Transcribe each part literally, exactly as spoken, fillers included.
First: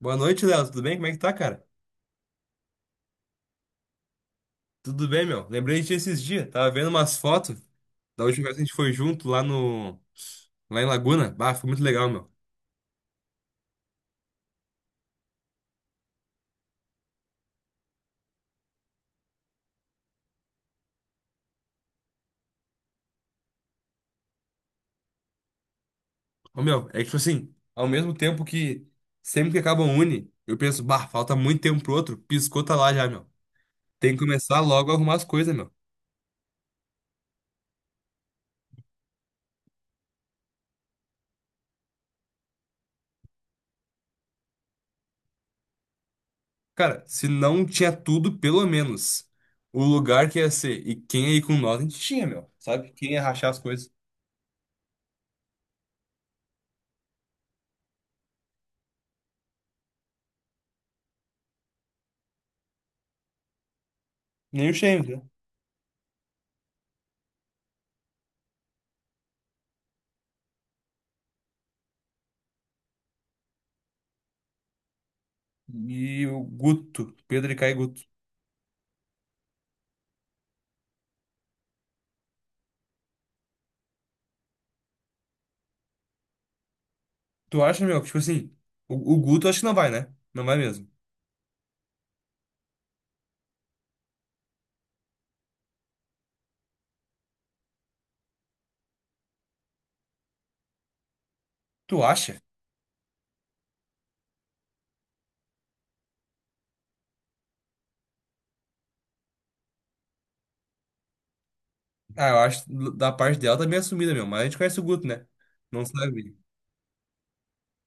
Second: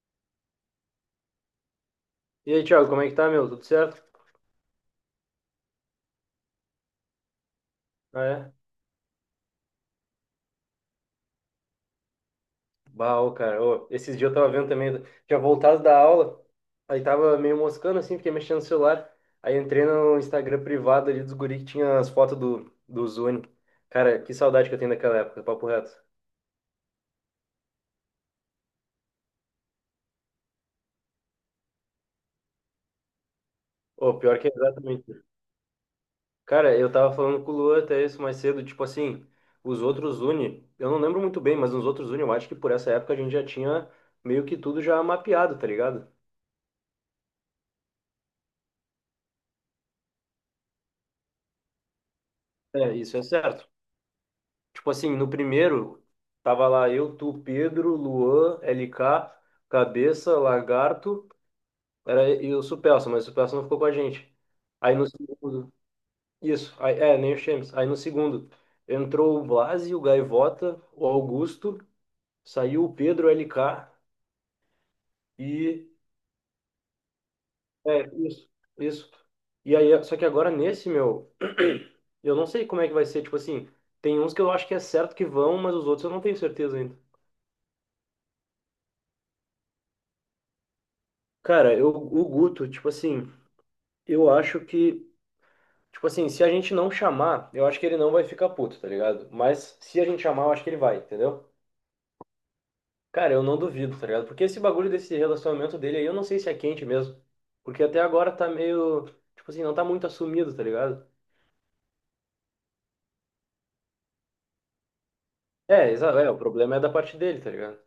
Boa noite, Léo. Tudo bem? Como é que tá, cara? E aí, Thiago, como é que tá, meu? Tudo certo? Tudo bem, meu. Lembrei de ti esses dias. Tava vendo umas fotos Ah, da última é? vez que a gente foi junto lá no... Lá em Laguna. Bah, foi muito legal, meu. Bah, ô, cara, ô, esses dias eu tava vendo também, tinha voltado da aula, aí tava meio moscando assim, fiquei mexendo no celular, aí entrei no Instagram privado ali dos guri que tinha as fotos do, do Zuni. Cara, que saudade que eu tenho daquela época, papo reto. Ô, meu, é que, tipo assim, ao mesmo tempo que sempre que acaba um uni, eu penso, bah, falta muito tempo pro outro. Piscou, tá lá já, meu. Tem que Ô, pior que é começar logo a exatamente. arrumar as coisas, meu. Cara, eu tava falando com o Luan até isso mais cedo, tipo assim, os outros Uni, eu não lembro muito bem, mas os outros Uni, eu acho que por essa época a gente já tinha meio que tudo já mapeado, tá ligado? Cara, se não tinha tudo, pelo menos o lugar que ia ser e quem ia ir com nós, a gente tinha, meu. Sabe? É, Quem isso ia é rachar as certo. coisas. Tipo assim, no primeiro, tava lá eu, tu, Pedro, Luan, L K, Cabeça, Lagarto, era, e o Supelsa, mas o Supelsa não ficou com a gente. Nem o Aí no Shane, né? segundo, isso, aí, é, nem o Chemes. Aí no segundo, entrou o Blasi, o Gaivota, o Augusto, saiu o Pedro, o L K e. E o Guto. Pedro e Caio Guto. É, isso, isso. E aí, só que agora nesse, meu, eu não sei como é que vai ser, tipo assim, tem uns que eu acho que é certo que vão, mas os outros eu não tenho certeza ainda. Tu acha, meu, que, tipo assim, o, o Guto acho que não vai, né? Não vai mesmo. Cara, eu, o Guto, tipo assim, eu acho que, tipo assim, se a gente não chamar, eu acho que ele não vai ficar puto, tá ligado? Mas se a gente chamar, eu acho que ele vai, entendeu? Tu acha? Cara, eu não duvido, tá ligado? Porque esse bagulho desse relacionamento dele aí, eu não sei se é quente mesmo. Porque até agora tá meio, tipo assim, não tá muito assumido, tá ligado? Ah, eu acho que da parte dela tá bem assumida, meu. Mas a gente conhece o Guto, né? É, Não exa é, sabe. o problema é da parte dele, tá ligado?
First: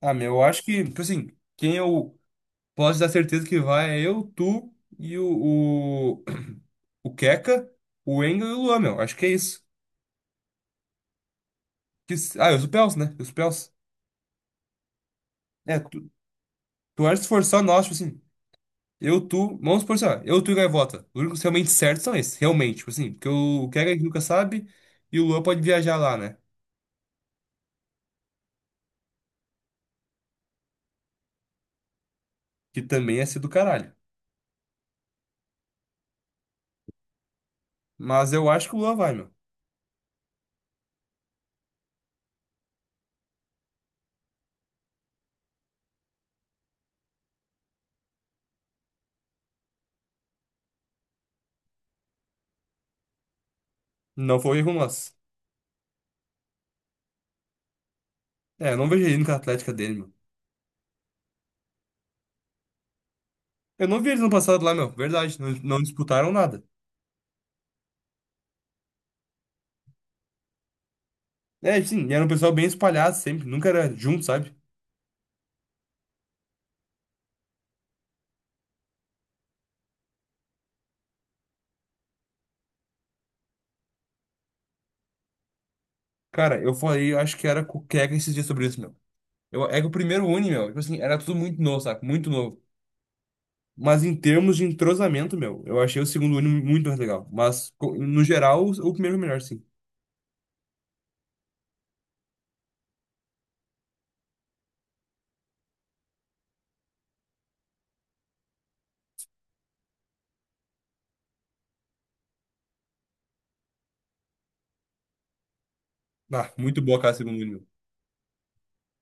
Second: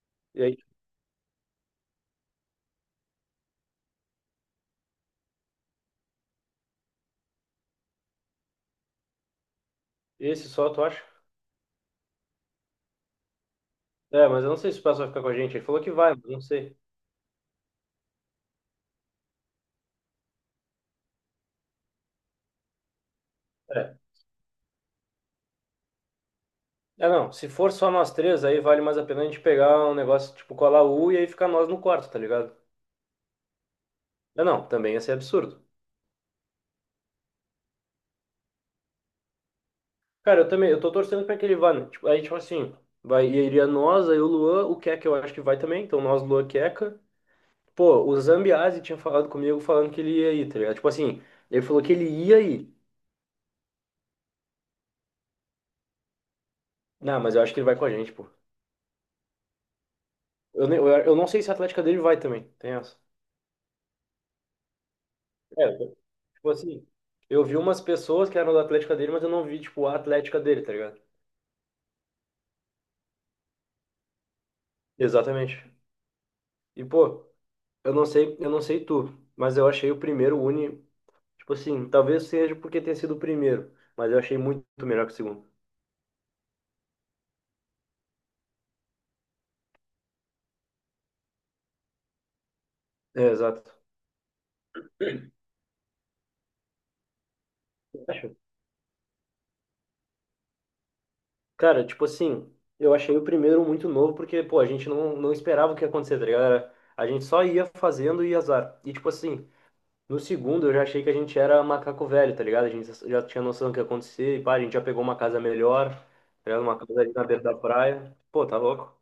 Ah, meu, E eu aí, acho que, tipo assim, quem eu posso dar certeza que vai é eu, tu e o, o, o Keka, o Engel e o Luan, meu. Acho que é isso. esse só, tu acha? Que, s- ah, e os Pels, né? Os Pels. É, mas eu não sei se o pessoal vai ficar com a gente. Ele É, falou que tu, vai, mas não sei. tu acha que se for só nós, tipo assim, eu, tu, vamos supor, assim, ó, eu, tu e Gaivota. Os únicos realmente certos são esses, realmente, tipo assim, porque o, o Keka a É. gente nunca sabe e o Luan pode viajar lá, né? É, não, se for só nós três, aí vale mais a pena a gente pegar um negócio tipo colar U e aí ficar nós no quarto, tá ligado? que também é ser do caralho. É, não, também ia ser absurdo. Mas eu acho que o Lua vai, meu. Cara, eu também, eu tô torcendo pra que ele vá, né? Tipo, aí, tipo assim, vai, iria nós, aí o Luan, o Keka eu acho que vai também, então nós, Luan, Keka. Pô, o Zambiase tinha falado comigo falando que ele ia ir, tá ligado? Tipo assim, ele falou que ele ia ir. Não foi erro nosso. Não, mas eu acho que ele vai com a gente, pô. É, eu não vejo ele indo com a Atlética dele, meu. Eu, nem- eu, eu não sei se a Atlética dele vai também, tem essa. Eu não vi eles no passado lá, meu. Verdade, não, É, não disputaram tipo nada. assim, eu vi umas pessoas que eram da Atlética dele, mas eu não vi, tipo, a Atlética dele, tá ligado? É, sim, e era um pessoal bem espalhado sempre, nunca era junto, sabe? Exatamente. E, pô, eu não sei, eu não sei tu, mas eu achei o primeiro Uni, tipo assim, talvez seja porque tenha sido o primeiro, mas eu achei muito melhor que o segundo. Cara, eu falei, eu acho que era com o Keka esses dias sobre isso, meu. Eu, é que o primeiro Uni, meu, tipo assim, era tudo muito novo, sabe? Muito novo. É, exato. Mas em termos de entrosamento, meu, eu achei o segundo Uni muito mais legal. Mas, co- no Acho. geral, o, o primeiro é o melhor, sim. Cara, tipo assim, eu achei o primeiro muito novo porque, pô, a gente não, não esperava o que ia acontecer, tá ligado? Era- A gente só ia fazendo e azar. E, tipo assim, no segundo eu já achei que a gente era macaco velho, tá ligado? A gente já tinha noção do que ia acontecer e, pá, a gente já pegou uma casa melhor, tá Ah, ligado? Uma muito boa casa cara, ali o na segundo beira Uni, da meu. praia. Pô, tá louco.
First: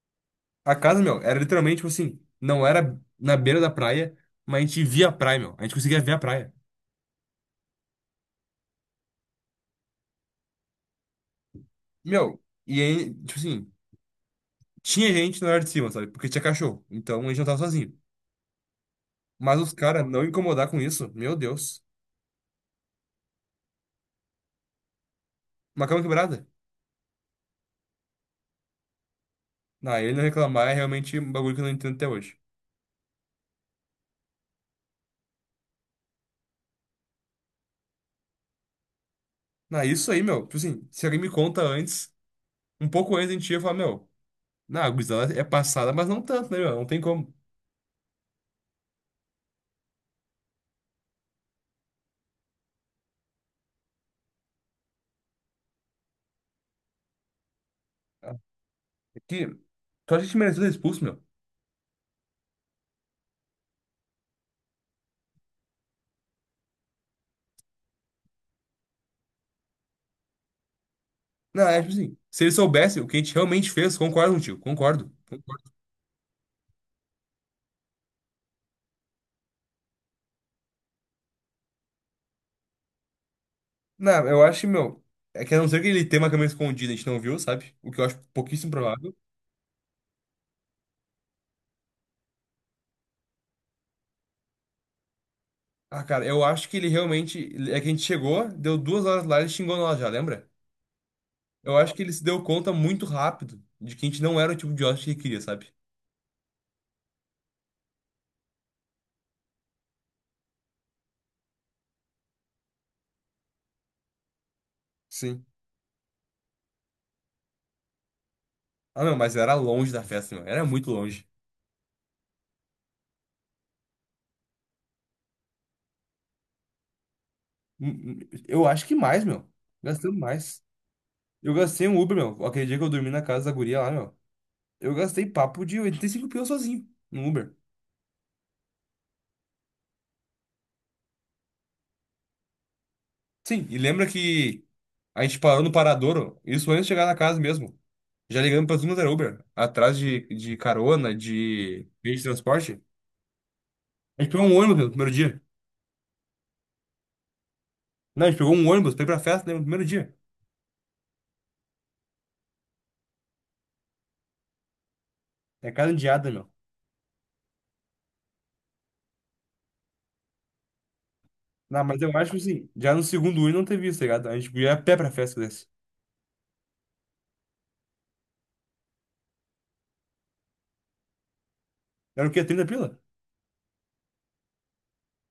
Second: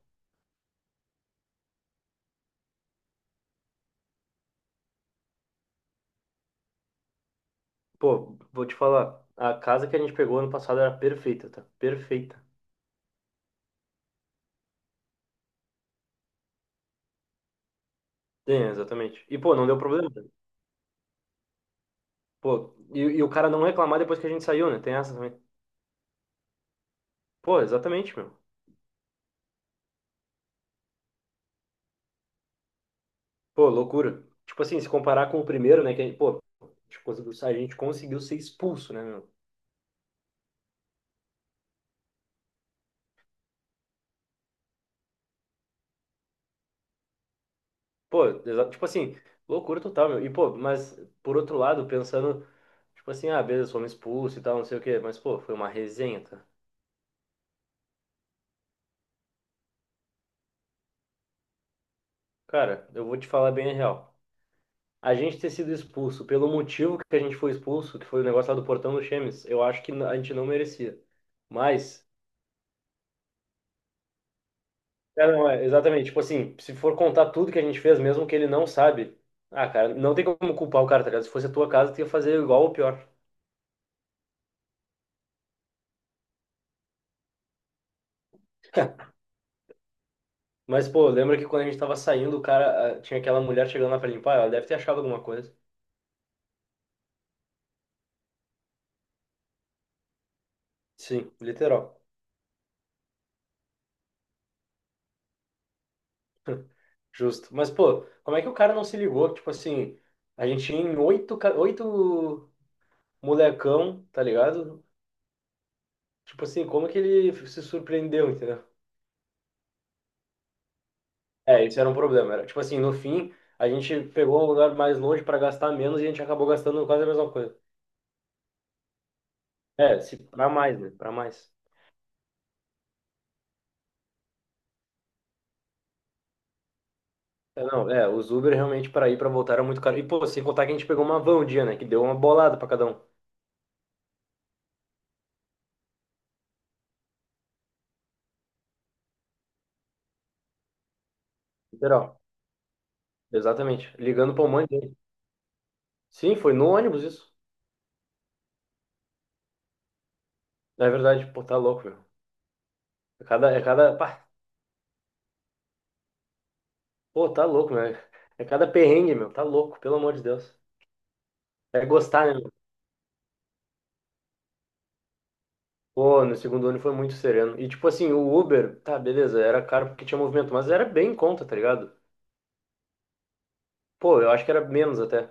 A casa, meu, era literalmente, tipo assim, não era na beira da praia, mas a gente via a praia, meu. A gente conseguia ver a praia. Pô, vou te falar, a casa que a gente pegou ano passado era perfeita, tá? Perfeita. Meu, e aí, tipo assim, tinha gente na área de cima, sabe? Porque tinha cachorro. Então a gente não tava sozinho. Tem, exatamente. E, pô, Mas não os deu caras problema, tá? não incomodar com isso, meu Deus. Pô, e, e o cara não reclamar depois que a gente saiu, né? Tem essa também. Uma cama quebrada. Pô, exatamente, meu. Na ele não reclamar é realmente um bagulho que eu não entendo até hoje. Pô, loucura. Tipo assim, se comparar com o primeiro, né? Que, a gente, pô, a gente conseguiu, a gente conseguiu ser expulso, né, meu? Na isso aí, meu, tipo assim, se alguém me conta antes, um pouco antes a gente ia falar, meu, na a gurizada é passada, mas não tanto, né, meu? Não tem como. Pô, exa- tipo assim, loucura total, meu. E, pô, mas, por outro lado, pensando, tipo assim, ah, beleza, fomos expulsos e tal, não sei o quê. Mas, pô, foi uma resenha, tá? É Que, tu acha que a gente merecia ser expulso, meu? Cara, eu vou te falar bem a real. A gente ter sido expulso pelo motivo que a gente foi expulso, que foi o negócio lá do portão do Chemes, eu acho que a gente não merecia. Não, é tipo Mas, assim. Se eles soubessem o que a gente realmente fez, concordo contigo, concordo. é, não, é, exatamente, tipo assim, se for contar tudo que a gente fez, mesmo que ele não sabe, ah, cara, não tem como culpar o cara, tá ligado? Se fosse a tua casa, tu ia fazer igual ou pior. Não, eu acho, que, meu. É que a não ser que ele tenha uma câmera escondida, a gente não viu, sabe? O que eu acho pouquíssimo provável. Mas, pô, lembra que quando a gente tava saindo, o cara, ah, tinha aquela mulher chegando lá pra limpar, ela deve ter achado alguma coisa. Ah, cara, eu acho que ele realmente. É que a gente chegou, deu duas horas lá, e ele xingou nós já, lembra? Sim, Eu acho literal. que ele se deu conta muito rápido de que a gente não era o tipo de hóspede que ele queria, sabe? Justo. Mas, pô, como é que o cara não se ligou? Tipo assim, a gente tinha em oito, ca- oito molecão, tá ligado? Sim. Tipo assim, como que ele se surpreendeu, entendeu? Ah, não, mas era longe da festa, meu. Era muito longe. É, isso era um problema. Era, tipo assim, no fim, a gente pegou um lugar mais longe para gastar menos e a gente acabou gastando quase a mesma coisa. Hum, hum, Eu acho que mais, meu. É, Gastamos se para mais. mais, né? Para mais. Eu gastei um Uber, meu. Aquele dia que eu dormi na casa da guria lá, meu. Eu gastei papo de oitenta e cinco pila sozinho no Uber. É, não, é, os Uber realmente para ir para voltar era muito caro. E pô, sem contar que a gente pegou uma van um dia, né? Que deu uma bolada para cada um. Sim, e lembra que a gente parou no Paradouro, isso antes de chegar na casa mesmo. Já ligamos para tudo quanto era Uber, atrás de, de carona, de meio Literal. de transporte. Exatamente. A gente Ligando para pegou um um monte ônibus de no gente. primeiro dia. Sim, foi no ônibus isso. Não, a gente pegou um ônibus pra ir pra festa, né, no primeiro dia. É verdade, pô, tá louco, meu. É cada, é cada, pá, É cada indiada, meu. pô, tá louco, meu. É cada perrengue, meu. Tá louco, pelo amor de Deus. Não, É mas eu acho gostar, que né? assim, já no segundo Uber não teve isso, tá ligado? A gente ia a pé pra festa desse. Pô, no segundo ano foi muito sereno. E tipo assim, o Uber, tá, beleza, era caro porque tinha movimento, mas era bem em conta, tá ligado? Era o quê? trinta pila? Pô, eu acho que era menos até.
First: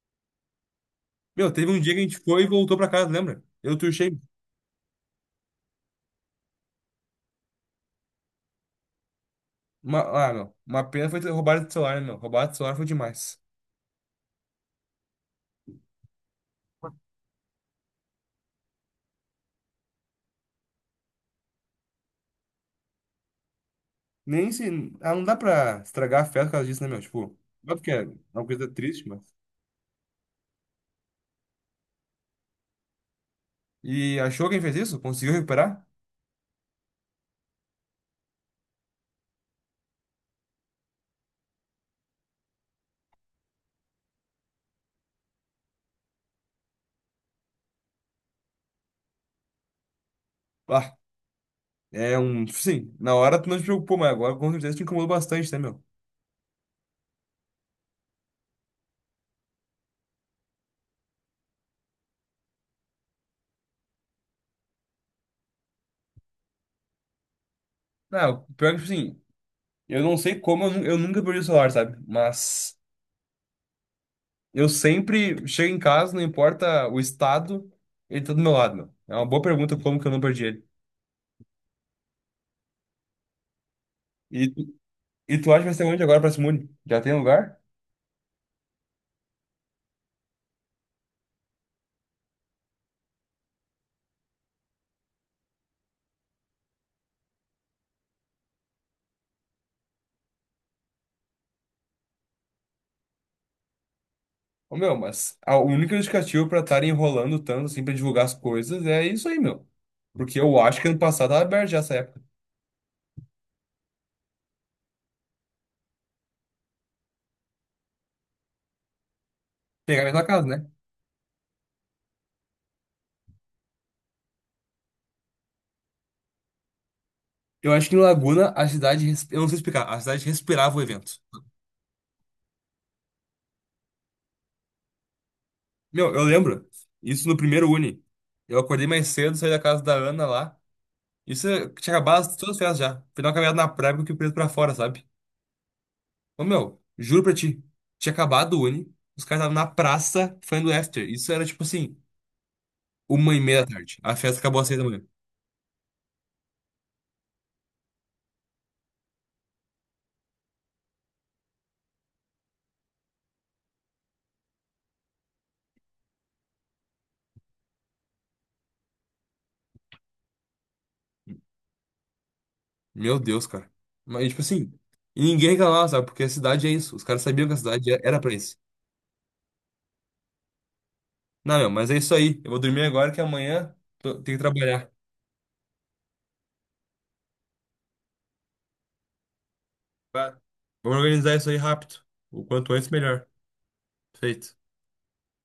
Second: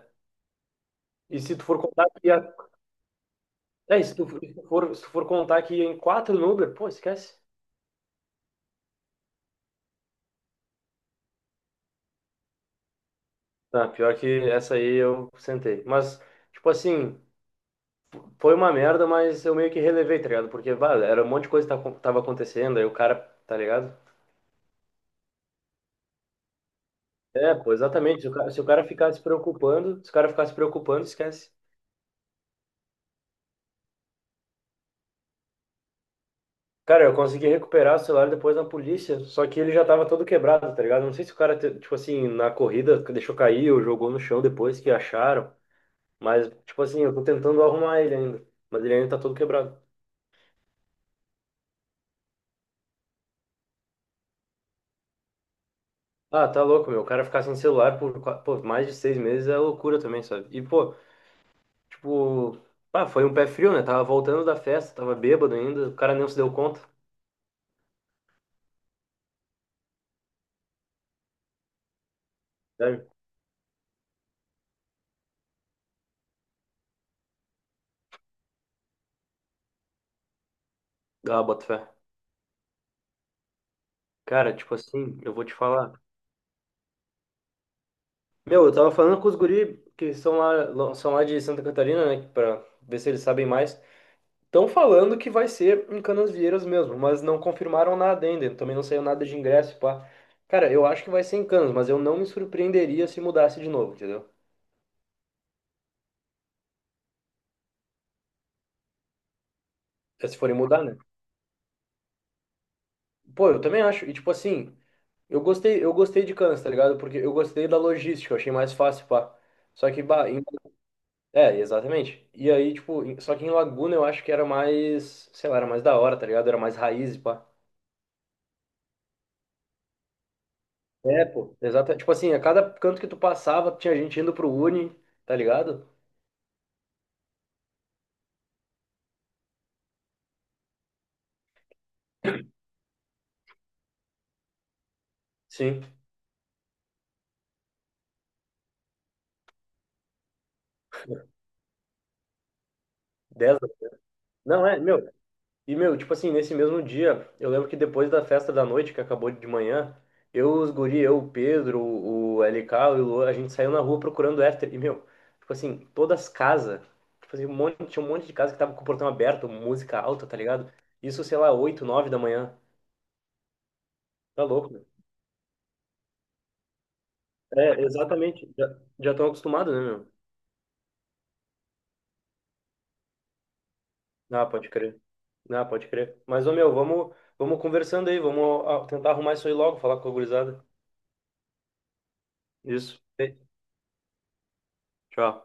E Meu, se tu teve for um dia que a contar gente que ia. foi e voltou pra casa, lembra? Eu É, e se turchei. tu for, se tu for, se tu for contar que ia em quatro no Uber, pô, esquece. Uma, ah, meu, uma pena foi ter roubado o celular, né, meu. Roubado o celular foi demais. Tá, pior que essa aí eu sentei. Mas, tipo assim, foi uma merda, mas eu meio que relevei, tá ligado? Porque, vale, era um monte de coisa que tava tava acontecendo, aí o cara, tá ligado? Nem se. Ah, não dá pra estragar a festa por causa disso, né, meu? Tipo, É, pô, óbvio que é exatamente. Se o uma cara, se o coisa cara triste, ficar se mas. preocupando, se o cara ficar se preocupando, esquece. E achou quem fez isso? Conseguiu recuperar? Cara, eu consegui recuperar o celular depois na polícia, só que ele já tava todo quebrado, tá ligado? Não sei se o cara, te- tipo assim, na corrida deixou cair ou jogou no chão depois que acharam, mas, tipo assim, eu tô tentando arrumar ele ainda, mas ele ainda tá todo quebrado. Ah, é um. Tipo assim, na hora tu não te preocupou, mas agora com certeza te incomodou bastante, né, meu? Ah, tá louco, meu. O cara ficar sem celular por, qua- pô, mais de seis meses é loucura também, sabe? E, pô, tipo, ah, foi um pé frio, né? Tava voltando da festa, tava bêbado ainda, o cara nem se deu conta. Não, pior que, tipo assim, eu, não sei como eu, nu- eu nunca perdi o celular, sabe? Mas Sério? eu sempre chego em casa, não importa o estado, ele tá do meu lado, meu. É uma boa pergunta como que eu não perdi ele. Ah, bota fé. E, Cara, tipo tu- assim, eu e vou tu te acha que vai ser falar. onde agora pra Simone? Já tem lugar? Meu, eu tava falando com os guri que são lá, lo- são lá de Santa Catarina, né? Pra ver se eles sabem mais. Estão falando que vai ser em Canasvieiras mesmo, mas não confirmaram nada ainda. Também não saiu nada de ingresso, pá. Cara, eu acho que vai ser em Canas, mas eu não me surpreenderia se mudasse de novo, entendeu? Ô, meu, mas a única justificativa pra estarem enrolando tanto assim pra divulgar as coisas é isso aí, meu. É, se Porque forem eu acho mudar, que né? ano passado tava aberto já essa época. Pô, eu também acho. E tipo assim, eu gostei, eu gostei de Canas, tá ligado? Porque eu gostei da logística, eu achei mais fácil, pá. Só Pegar que, a mesma bah, em. casa, né? É, exatamente. E aí, tipo, em- só que em Laguna eu acho que era mais, sei lá, era mais da hora, tá ligado? Era mais raiz, pá. Eu acho que em Laguna a cidade, res- eu não sei explicar, a cidade respirava o evento. É, pô, exato. Tipo assim, a cada canto que tu passava, tinha gente indo pro Uni, tá ligado? Meu, eu lembro isso no primeiro Uni. Eu acordei mais cedo, saí da casa da Ana lá. Isso é- tinha acabado as- todas as festas já. Fui dar uma caminhada na praia porque o preso pra fora, sabe? Sim. Ô, meu, juro pra ti, tinha acabado o Uni, os caras estavam na praça fazendo after. Isso era tipo assim, uma e Dez. meia da tarde. A festa acabou Não, às seis é, da manhã. meu. E, meu, tipo assim, nesse mesmo dia, eu lembro que depois da festa da noite, que acabou de manhã, eu, os guri, eu, o Pedro, o L K, o Ilu, a gente saiu na rua procurando after. E, meu, tipo assim, todas as casas, tipo assim, um monte, tinha um monte de casa que tava com o portão aberto, música alta, tá ligado? Isso, sei lá, oito nove da manhã. Meu Deus, cara. Mas, tipo Tá louco, assim, meu. e ninguém reclamava, sabe? Porque a cidade é isso. Os caras sabiam que a É, cidade é- era pra exatamente. isso. Já, já tão acostumado, né, meu? Não, meu, mas é isso aí. Eu vou dormir agora que amanhã tô- tem que Ah, pode trabalhar. crer. Ah, pode crer. Mas, ô, meu, vamos, vamos conversando aí, vamos ah, tentar arrumar isso aí logo, falar com a Tá? gurizada. Vamos organizar isso aí rápido. O quanto antes, Isso. melhor. Ei, Feito. Tchau.